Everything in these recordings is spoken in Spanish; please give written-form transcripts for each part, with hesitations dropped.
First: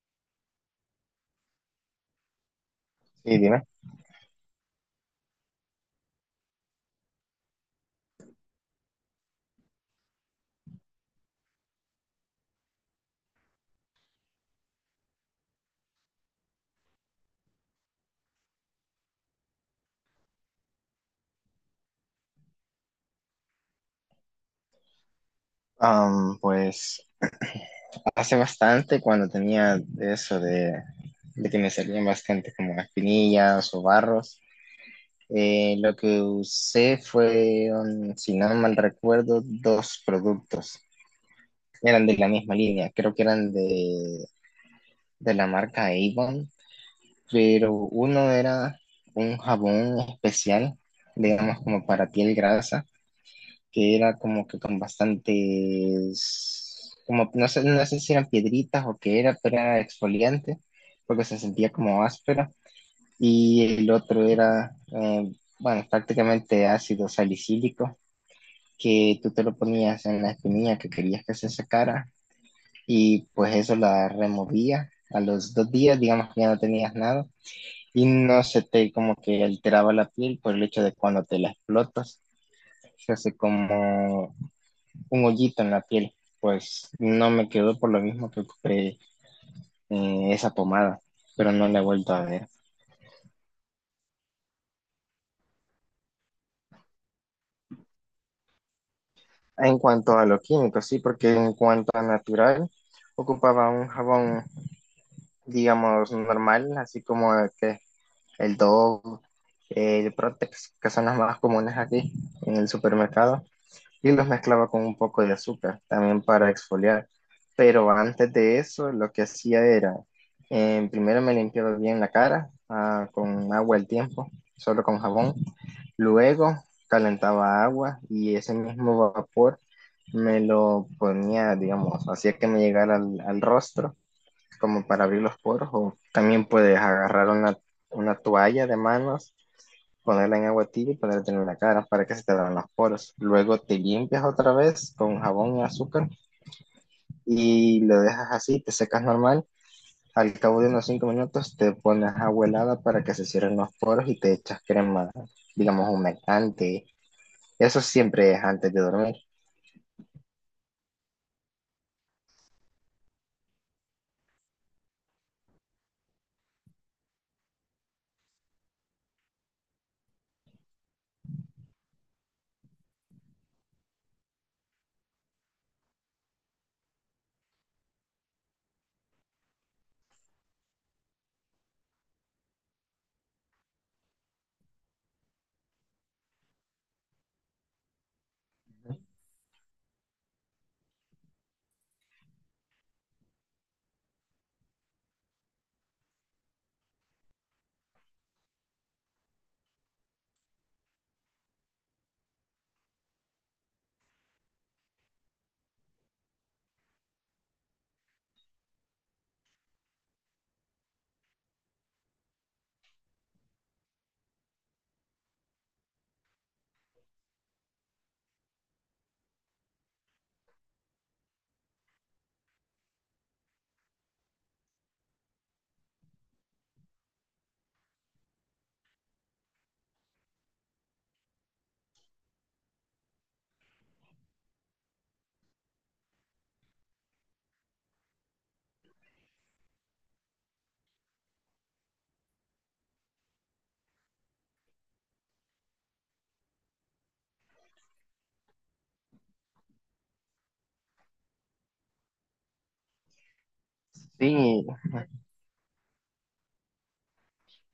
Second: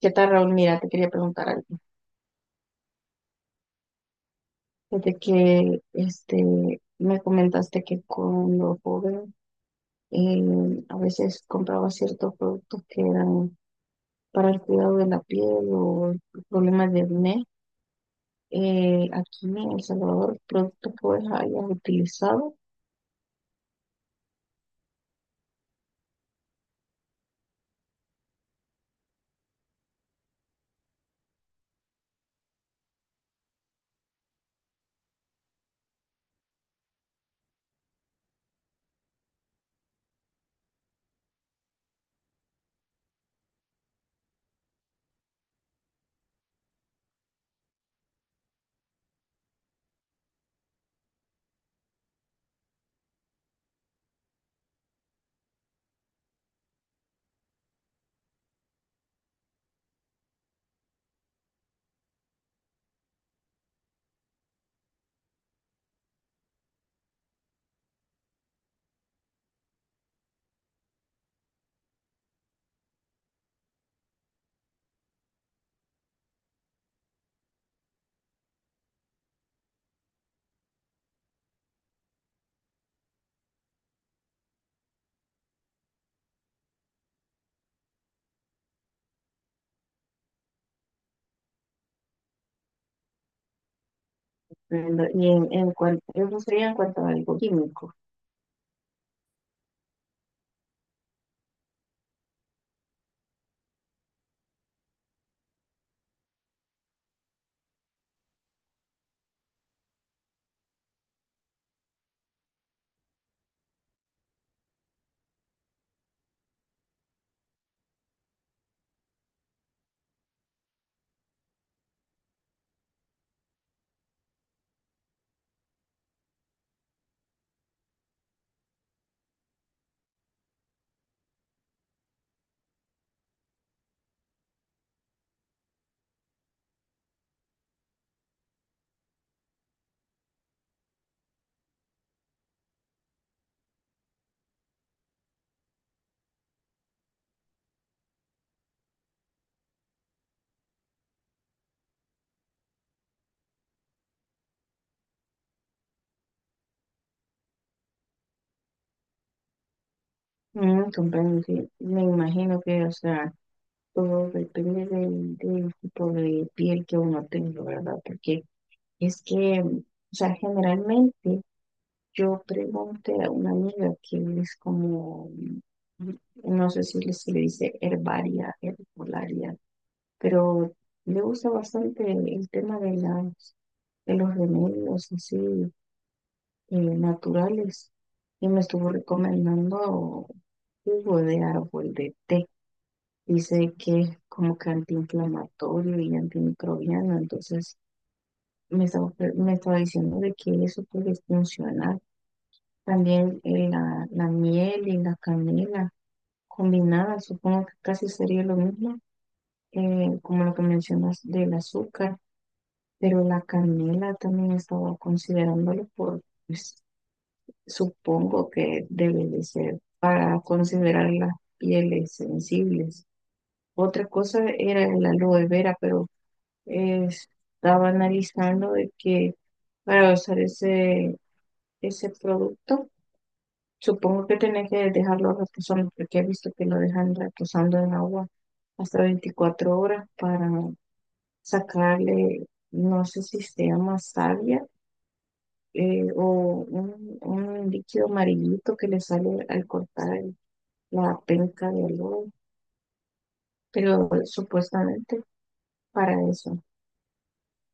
¿Qué tal, Raúl? Mira, te quería preguntar algo. Sí, dime. Desde que me comentaste que cuando joven, a veces compraba ciertos productos que eran para el cuidado de la piel o problemas de acné, aquí en El Salvador. ¿Productos que vos hayas utilizado? Pues hace bastante cuando tenía de de que me salían bastante como espinillas o barros. Lo que usé fueron, si no mal recuerdo, 2 productos. Eran de la misma línea, creo que eran de la marca Avon, pero uno era un jabón especial, digamos como para piel grasa que era como que con bastantes, como no sé, no sé si eran piedritas o qué era, pero era exfoliante, porque se sentía como áspera. Y el otro era, bueno, prácticamente ácido salicílico, que tú te lo ponías en la espinilla que querías que se sacara, y pues eso la removía. A los 2 días, digamos que ya no tenías nada, y no se te como que alteraba la piel por el hecho de cuando te la explotas se hace como un hoyito en la piel. Pues no me quedó por lo mismo que compré esa pomada, pero no la he vuelto a ver. Y en cuanto, eso sería en cuanto a algo químico. En cuanto a lo químico, sí, porque en cuanto a natural, ocupaba un jabón, digamos, normal, así como el que el Dove, el Protex, que son las más comunes aquí en el supermercado. Y los mezclaba con un poco de azúcar también para exfoliar. Pero antes de eso, lo que hacía era, primero me limpiaba bien la cara con agua al tiempo, solo con jabón. Luego calentaba agua y ese mismo vapor me lo ponía, digamos, hacía que me llegara al rostro, como para abrir los poros, o también puedes agarrar una toalla de manos, ponerla en agua tibia y ponerte en la cara para que se te abran los poros. Luego te limpias otra vez con jabón y azúcar y lo dejas así, te secas normal. Al cabo de unos 5 minutos te pones agua helada para que se cierren los poros y te echas crema, digamos, humectante. Eso siempre es antes de dormir. Mm, comprendo, sí. Me imagino que, o sea, todo depende del tipo de piel que uno tenga, ¿verdad? Porque es que, o sea, generalmente yo pregunté a una amiga que es como, mm, no sé si le- se le dice herbaria, herbolaria, pero le gusta bastante el tema de los remedios así naturales, y me estuvo recomendando jugo de árbol de té. Dice que es como que antiinflamatorio y antimicrobiano, entonces me estaba diciendo de que eso puede funcionar. También, la miel y la canela combinadas, supongo que casi sería lo mismo, como lo que mencionas del azúcar, pero la canela también estaba considerándolo por, pues, supongo que debe de ser para considerar las pieles sensibles. Otra cosa era el aloe vera, pero estaba analizando de que para usar ese producto, supongo que tenés que dejarlo reposando, porque he visto que lo dejan reposando en agua hasta 24 horas para sacarle, no sé si se llama savia, o un líquido amarillito que le sale al cortar la penca del lobo, pero Sí, supuestamente para eso.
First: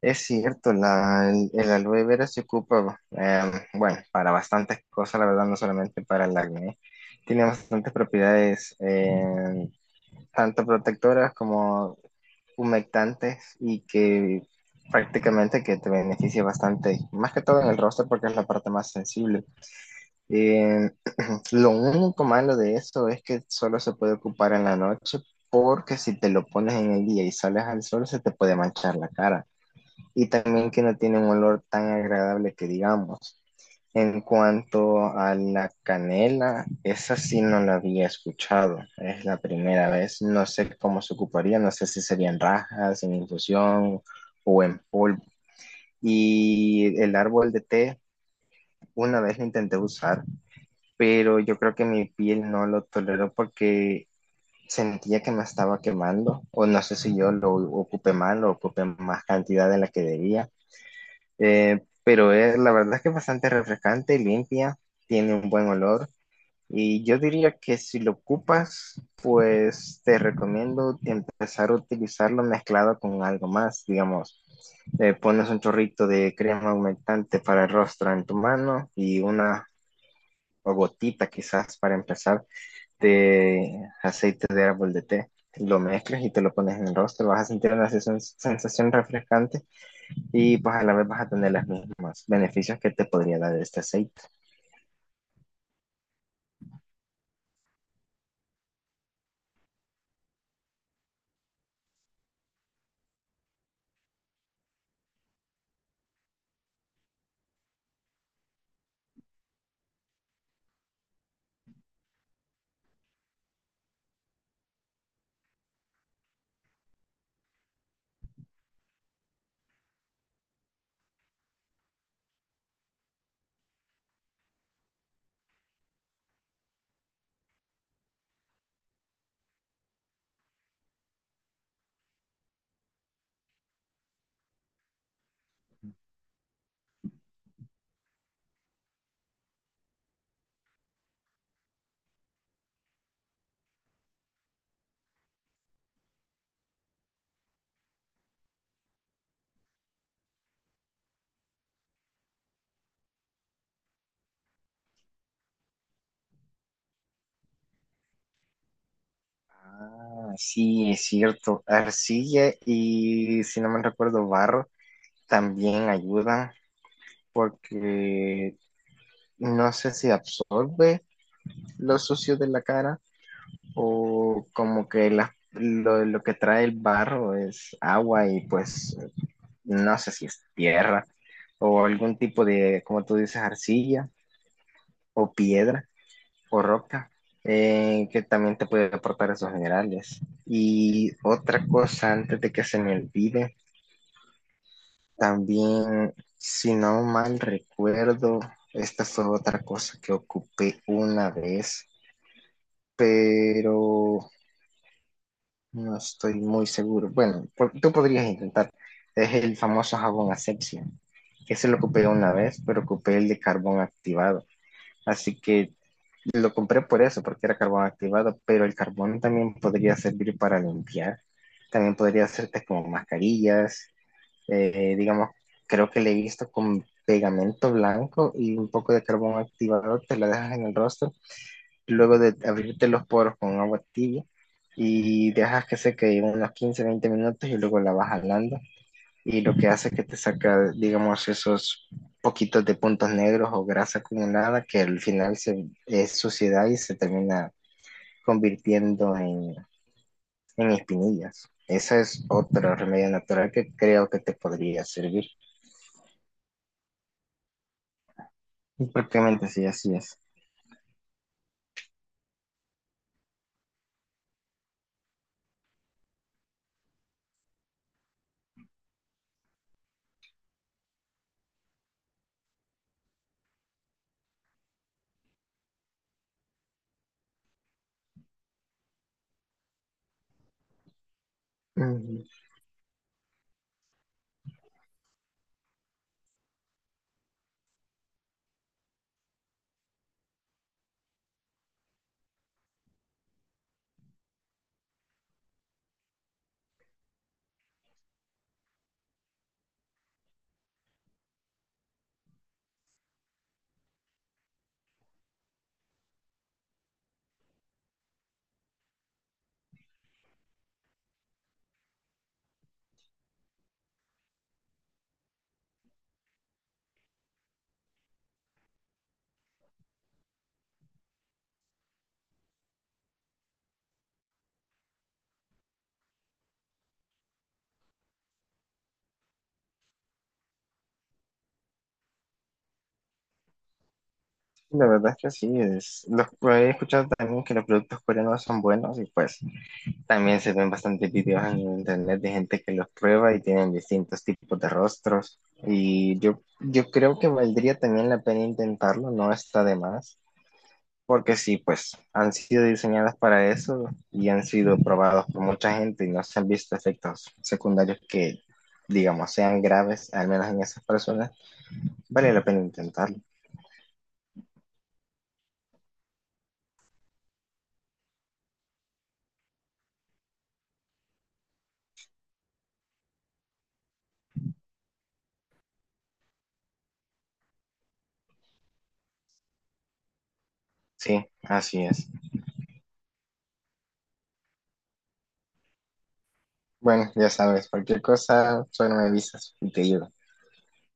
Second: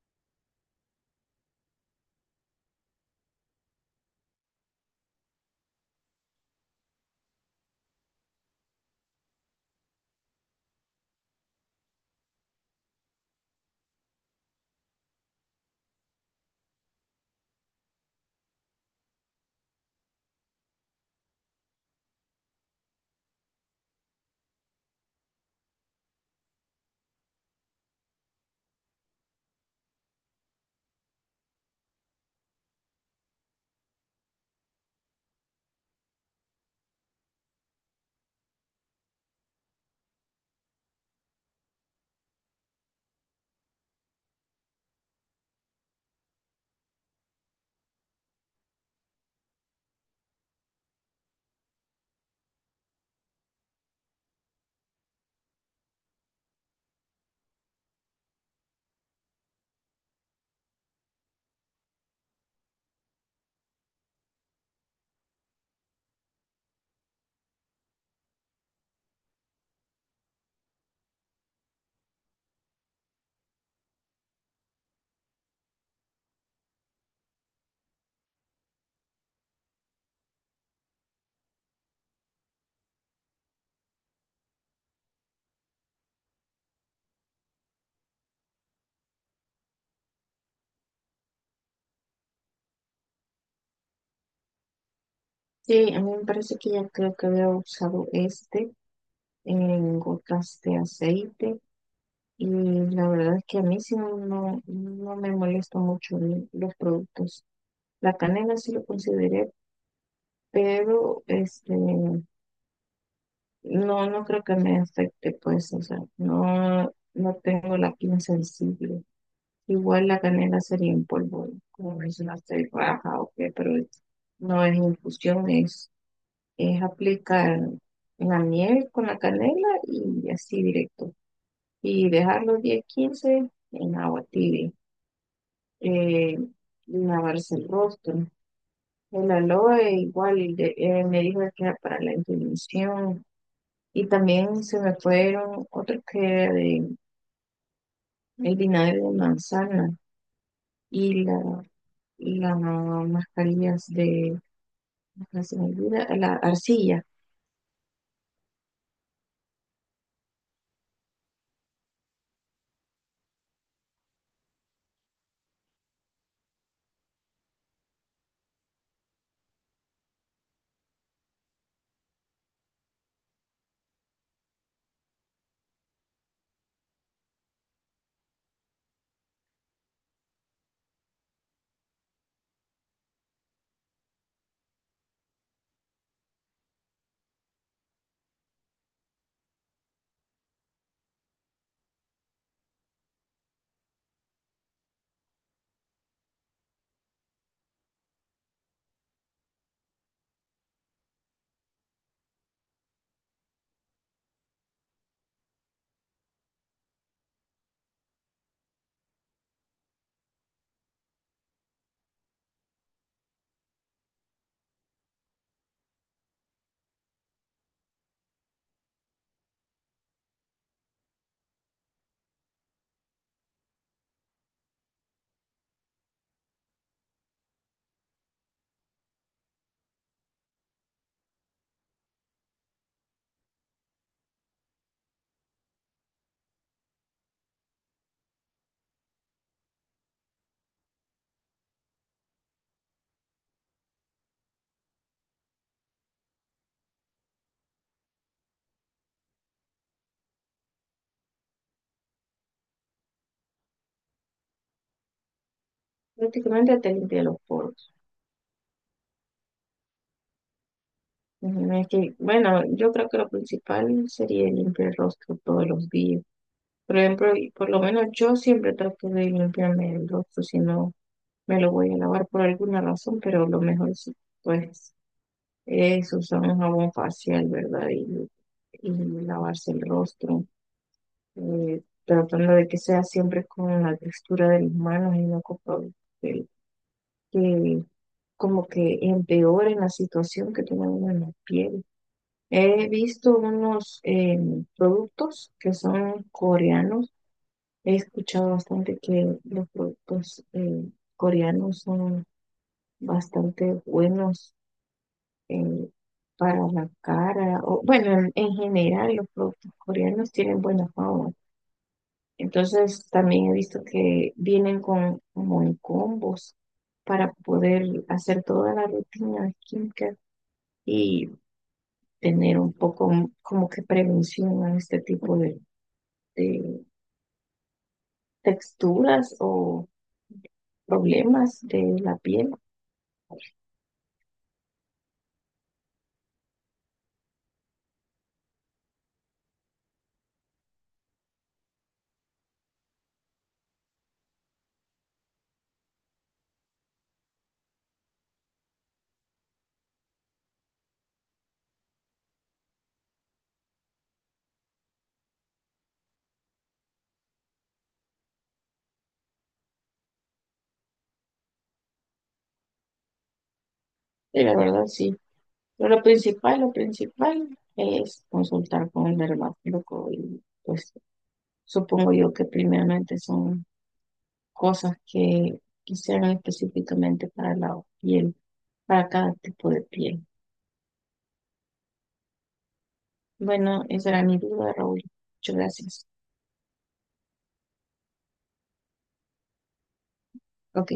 es cierto, el aloe vera se ocupa, bueno, para bastantes cosas, la verdad, no solamente para el acné. Tiene bastantes propiedades, tanto protectoras como humectantes y que prácticamente que te beneficia bastante, más que todo en el rostro porque es la parte más sensible. Eh, lo único malo de eso es que solo se puede ocupar en la noche, porque si te lo pones en el día y sales al sol se te puede manchar la cara, y también que no tiene un olor tan agradable, que digamos. En cuanto a la canela, esa sí no la había escuchado, es la primera vez, no sé cómo se ocuparía, no sé si serían rajas, en infusión o en polvo. Y el árbol de té, una vez lo intenté usar, pero yo creo que mi piel no lo toleró porque sentía que me estaba quemando, o no sé si yo lo ocupé mal o ocupé más cantidad de la que debía. Pero es, la verdad es que es bastante refrescante, limpia, tiene un buen olor. Y yo diría que si lo ocupas, pues te recomiendo empezar a utilizarlo mezclado con algo más, digamos. Pones un chorrito de crema aumentante para el rostro en tu mano y una o gotita quizás para empezar de aceite de árbol de té. Lo mezclas y te lo pones en el rostro, vas a sentir una sensación refrescante y pues a la vez vas a tener los mismos beneficios que te podría dar este aceite. Sí, a mí me parece que ya creo que había usado este en gotas de aceite. Y la verdad es que a mí sí no, no me molesta mucho los productos. La canela sí lo consideré, pero este no, no creo que me afecte, pues, o sea, no, no tengo la piel sensible. Igual la canela sería en polvo, como mencionaste, baja o qué, pero no es infusión, es aplicar la miel con la canela y así directo. Y dejarlo 10 15 en agua tibia. eh, Lavarse el rostro. El aloe igual me dijo que era para la inflamación. Y también se me fueron otros que era de el vinagre de manzana y las mascarillas de, ah, se me olvida, la arcilla. Ah, sí, es cierto. Arcilla y, si no me recuerdo, barro también ayudan porque no sé si absorbe lo sucio de la cara, o como que lo que trae el barro es agua, y pues no sé si es tierra o algún tipo de, como tú dices, arcilla o piedra. Correcta, que también te puede aportar esos minerales. Y otra cosa, antes de que se me olvide, también, si no mal recuerdo, esta fue otra cosa que ocupé una vez, pero no estoy muy seguro. Bueno, tú podrías intentar. Es el famoso jabón asepsia, que se lo ocupé una vez, pero ocupé el de carbón activado. Así que lo compré por eso, porque era carbón activado, pero el carbón también podría servir para limpiar. También podría hacerte como mascarillas, digamos, creo que le he visto con pegamento blanco y un poco de carbón activado, te la dejas en el rostro, luego de abrirte los poros con agua tibia, y dejas que seque unos 15 20 minutos y luego la vas jalando, y lo que hace es que te saca, digamos, esos poquitos de puntos negros o grasa acumulada que al final se, es suciedad y se termina convirtiendo en espinillas. Esa es otra remedio natural que creo que te podría servir. Prácticamente te limpia los poros. Y prácticamente sí, así es. Ujú, es que, bueno, yo creo que lo principal sería limpiar el rostro todos los días. Por ejemplo, y por lo menos yo siempre trato de limpiarme el rostro, si no me lo voy a lavar por alguna razón, pero lo mejor es, pues, es usar un jabón facial, ¿verdad? Y lavarse el rostro, Mm, tratando de que sea siempre con la textura de mis manos y no que, que como que empeore la situación que tiene uno en la piel. He visto unos productos que son coreanos. He escuchado bastante que los productos, coreanos son bastante buenos, eh, para la cara, o bueno, en general los productos coreanos tienen buena fama. Entonces también he visto que vienen con como en combos para poder hacer toda la rutina de skincare, y tener un poco, como que prevención a este tipo de texturas o problemas de la piel. la verdad es que sí, he escuchado también que los productos coreanos son buenos y pues también se ven bastantes videos en internet de gente que los prueba y tienen distintos tipos de rostros. Y yo creo que valdría también la pena intentarlo, no está de más, porque sí, pues han sido diseñadas para eso y han sido probados por mucha gente y no se han visto efectos secundarios que, digamos, sean graves, al menos en esas personas. Vale la pena intentarlo. Y la verdad, sí. Pero lo principal es consultar con el dermatólogo y, pues, supongo yo que primeramente son cosas que quisieran específicamente para la piel, para cada tipo de piel. Sí, así es. Bueno, esa era mi duda, Raúl. Muchas gracias. Bueno, ya sabes, cualquier cosa, solo me avisas y te ayudo. Ok.